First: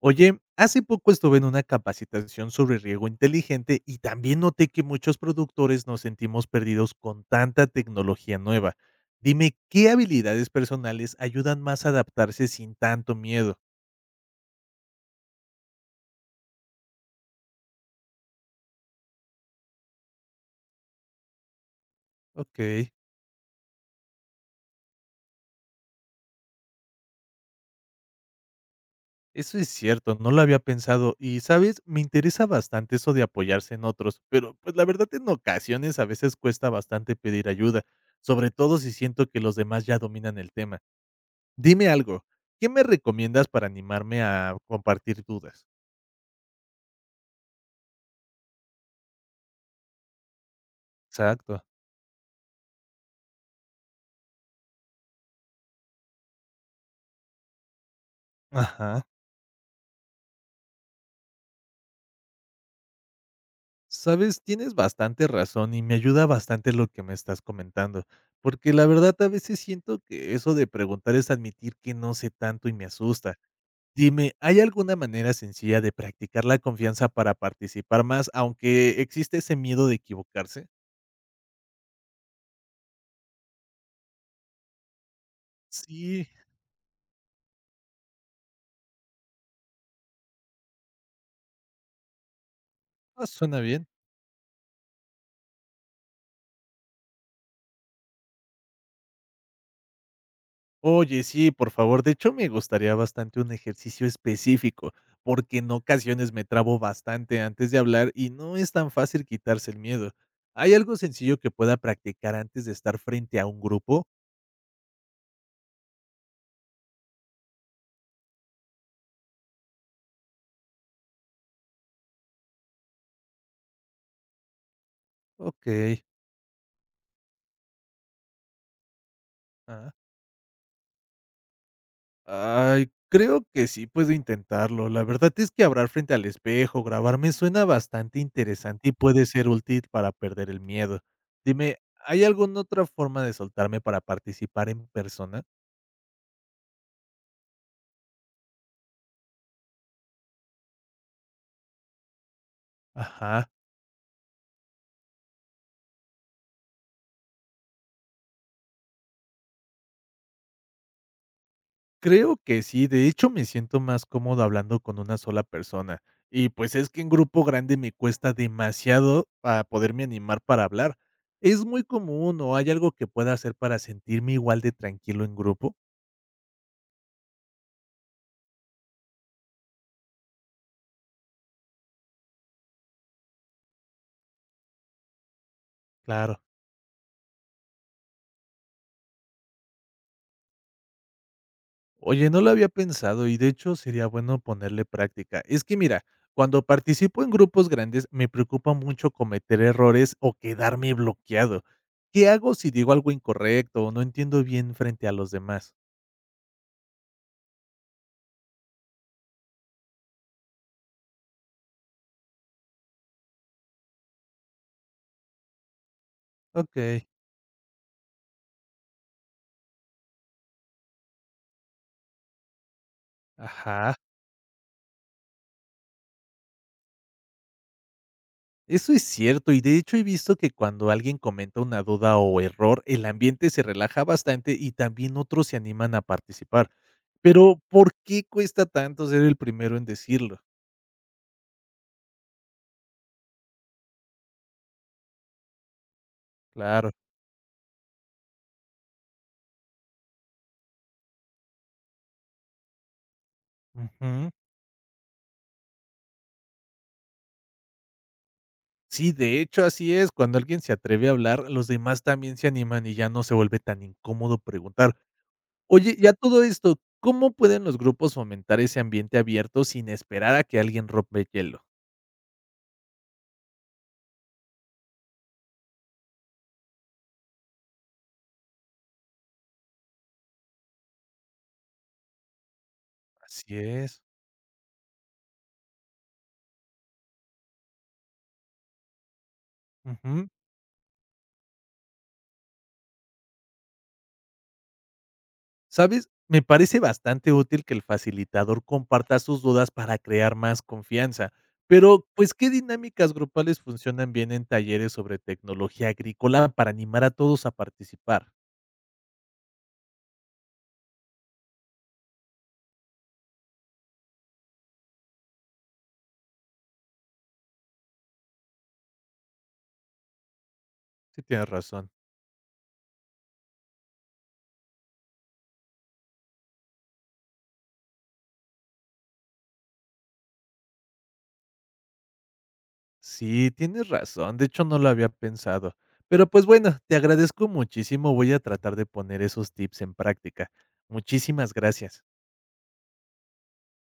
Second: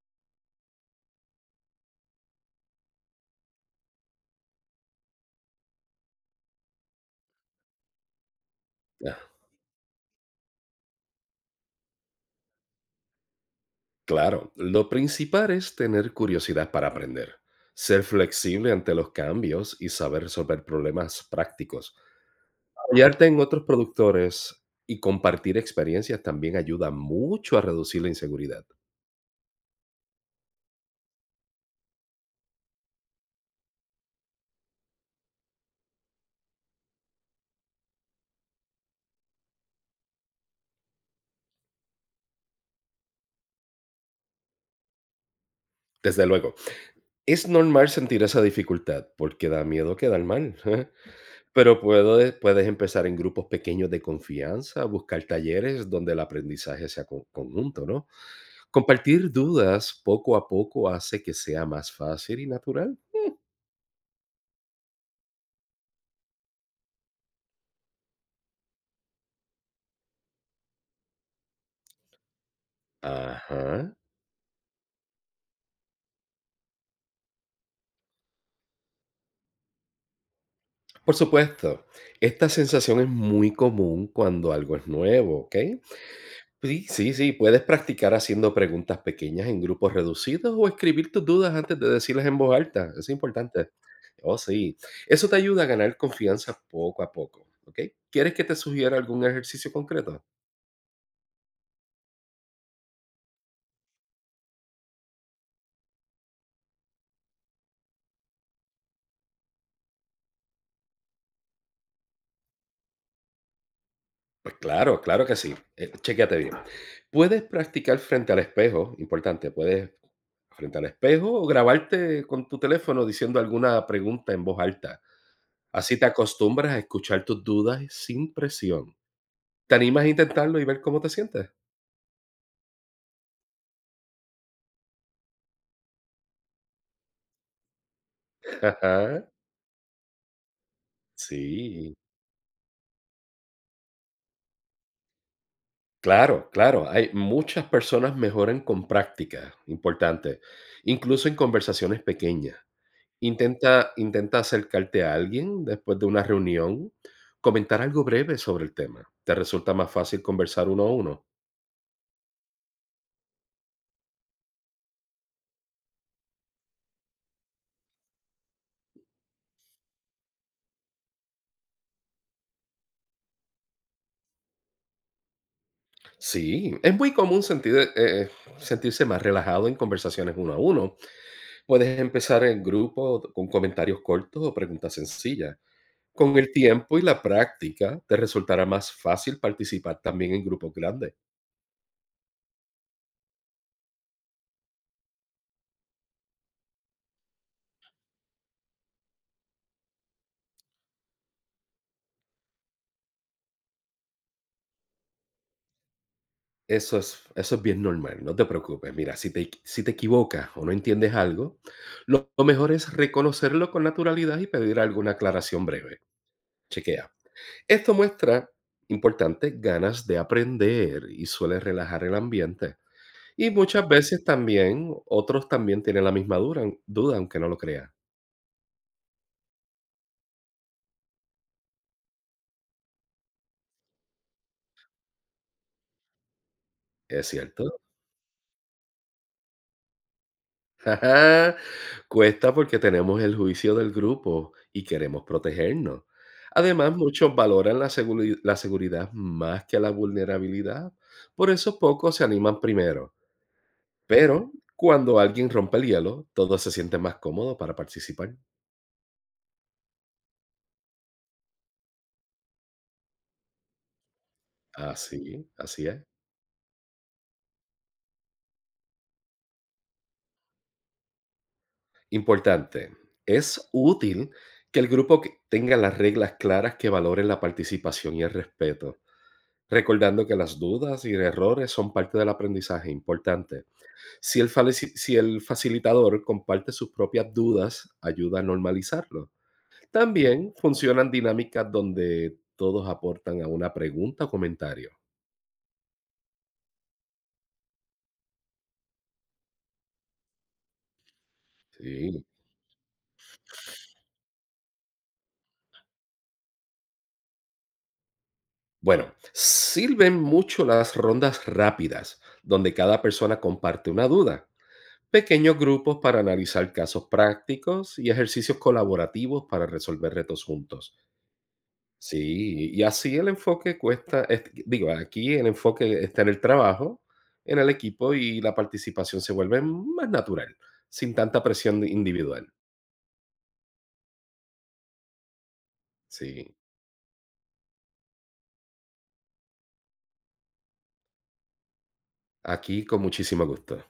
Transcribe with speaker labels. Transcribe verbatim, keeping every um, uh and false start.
Speaker 1: Oye, hace poco estuve en una capacitación sobre riego inteligente y también noté que muchos productores nos sentimos perdidos con tanta tecnología nueva.
Speaker 2: Ah,
Speaker 1: Dime, ¿qué habilidades personales ayudan más a adaptarse sin tanto miedo?
Speaker 2: claro, lo principal es tener curiosidad para aprender, ser flexible ante los cambios y saber resolver problemas prácticos.
Speaker 1: Ok,
Speaker 2: Apoyarte en otros productores y compartir experiencias también ayuda mucho a reducir la inseguridad.
Speaker 1: eso es cierto, no lo había pensado y, ¿sabes? Me interesa bastante eso de apoyarse en otros, pero pues la verdad en ocasiones a veces cuesta bastante pedir ayuda, sobre todo si siento que los demás ya dominan el tema. Dime algo, ¿qué me recomiendas para animarme a compartir dudas?
Speaker 2: Desde luego, es normal sentir esa dificultad porque da miedo quedar mal.
Speaker 1: Exacto.
Speaker 2: Pero puedo de- puedes empezar en grupos pequeños de confianza, buscar talleres donde el aprendizaje sea co- conjunto, ¿no?
Speaker 1: Ajá.
Speaker 2: Compartir dudas poco a poco hace que sea más fácil y natural.
Speaker 1: Sabes, tienes bastante razón y me ayuda bastante lo que me estás comentando, porque la verdad a veces siento que eso de preguntar es admitir que no sé tanto y me asusta.
Speaker 2: Ajá.
Speaker 1: Dime, ¿hay alguna manera sencilla de practicar la confianza para participar más, aunque existe ese miedo de equivocarse?
Speaker 2: Por supuesto, esta sensación es muy común cuando algo es nuevo, ¿ok?
Speaker 1: Sí,
Speaker 2: Sí, sí, sí, puedes practicar haciendo preguntas pequeñas en grupos reducidos o escribir tus dudas antes de decirlas en voz alta. Es
Speaker 1: ah, suena
Speaker 2: importante.
Speaker 1: bien.
Speaker 2: Oh, sí. Eso te ayuda a ganar confianza poco a poco. ¿Ok? ¿Quieres que te sugiera algún ejercicio concreto?
Speaker 1: Oye, sí, por favor. De hecho, me gustaría bastante un ejercicio específico, porque en ocasiones me trabo bastante antes de hablar y no es tan fácil quitarse el miedo. ¿Hay algo sencillo que pueda practicar antes de estar frente a un grupo?
Speaker 2: Pues claro, claro que sí. Eh, chéquate bien. Puedes practicar frente al espejo, importante, puedes frente al espejo o grabarte con tu teléfono diciendo alguna pregunta en voz alta.
Speaker 1: Ok.
Speaker 2: Así te acostumbras a escuchar tus dudas sin presión. ¿Te
Speaker 1: Ah.
Speaker 2: animas a intentarlo y ver cómo te sientes?
Speaker 1: Ay, creo que sí puedo intentarlo. La verdad es que hablar frente al espejo, grabarme suena bastante interesante y puede
Speaker 2: Ajá,
Speaker 1: ser útil para perder el miedo. Dime,
Speaker 2: sí.
Speaker 1: ¿hay alguna otra forma de soltarme para participar en persona?
Speaker 2: Claro, claro, hay muchas personas mejoran con práctica, importante, incluso en conversaciones pequeñas.
Speaker 1: Ajá.
Speaker 2: Intenta intenta acercarte a alguien después de una reunión, comentar algo breve sobre el tema. Te resulta más fácil conversar uno a uno.
Speaker 1: Creo que sí, de hecho me siento más cómodo hablando con una sola persona. Y pues es que en grupo grande me cuesta demasiado para poderme animar para hablar. ¿Es muy común o hay algo que pueda hacer para sentirme igual de tranquilo en grupo?
Speaker 2: Sí, es muy común sentir, eh eh, sentirse más relajado en conversaciones uno a uno. Puedes empezar en grupo con comentarios cortos o preguntas sencillas. Con
Speaker 1: Claro.
Speaker 2: el tiempo y la práctica, te resultará más fácil participar también en grupos grandes.
Speaker 1: Oye, no lo había pensado y de hecho sería bueno ponerle práctica. Es que mira, cuando participo en grupos grandes me preocupa mucho cometer errores o quedarme bloqueado. ¿Qué hago si digo algo incorrecto o no entiendo bien frente a los demás?
Speaker 2: Eso es eso es bien normal, no te preocupes. Mira, si te si te equivocas o no entiendes algo, lo lo mejor es reconocerlo con naturalidad y pedir alguna aclaración breve.
Speaker 1: Ok.
Speaker 2: Chequea. Esto muestra, importante, ganas de aprender y suele relajar el ambiente. Y muchas
Speaker 1: Ajá,
Speaker 2: veces también, otros también tienen la misma duran duda, aunque no lo crean.
Speaker 1: eso es cierto, y de hecho he visto que cuando alguien comenta una duda o error, el ambiente se relaja bastante y también otros se animan a participar.
Speaker 2: ¿Es
Speaker 1: Pero,
Speaker 2: cierto?
Speaker 1: ¿por qué cuesta tanto ser el primero en decirlo?
Speaker 2: Ajá. Cuesta porque tenemos el juicio del grupo y queremos protegernos.
Speaker 1: Claro.
Speaker 2: Además, muchos valoran la, seguri- la seguridad más que la vulnerabilidad. Por eso pocos se animan primero.
Speaker 1: Ujú.
Speaker 2: Pero cuando alguien rompe el hielo, todos se sienten más cómodos para participar.
Speaker 1: Sí, de hecho así es, cuando alguien se atreve a hablar, los demás también se animan y ya no se vuelve tan incómodo preguntar.
Speaker 2: Así, así
Speaker 1: Oye,
Speaker 2: es.
Speaker 1: ya todo esto, ¿cómo pueden los grupos fomentar ese ambiente abierto sin esperar a que alguien rompe el hielo?
Speaker 2: Importante, es útil que el grupo que- tenga las reglas claras que valoren la participación y el respeto, recordando que las dudas y errores son parte del aprendizaje
Speaker 1: Así
Speaker 2: importante.
Speaker 1: es.
Speaker 2: Si el, faleci- si si el facilitador comparte sus propias dudas, ayuda a normalizarlo.
Speaker 1: Ujú.
Speaker 2: También funcionan dinámicas donde todos aportan a una pregunta o comentario.
Speaker 1: ¿Sabes? Me parece bastante útil que el facilitador comparta sus dudas para crear más confianza. Pero,
Speaker 2: Sí.
Speaker 1: pues, ¿qué dinámicas grupales funcionan bien en talleres sobre tecnología agrícola para animar a todos a participar?
Speaker 2: Bueno, sirven mucho las rondas rápidas, donde cada persona comparte una duda, pequeños grupos para analizar casos prácticos y ejercicios colaborativos para resolver retos juntos.
Speaker 1: Sí, tienes razón.
Speaker 2: Sí, y así el enfoque cuesta, est- digo, aquí el enfoque está en el trabajo, en el equipo y la participación se vuelve más natural, sin tanta presión individual.
Speaker 1: Sí, tienes razón. De hecho, no lo había pensado. Pero, pues
Speaker 2: Sí,
Speaker 1: bueno, te agradezco muchísimo. Voy a tratar de poner esos tips en práctica. Muchísimas gracias.
Speaker 2: aquí con muchísimo gusto.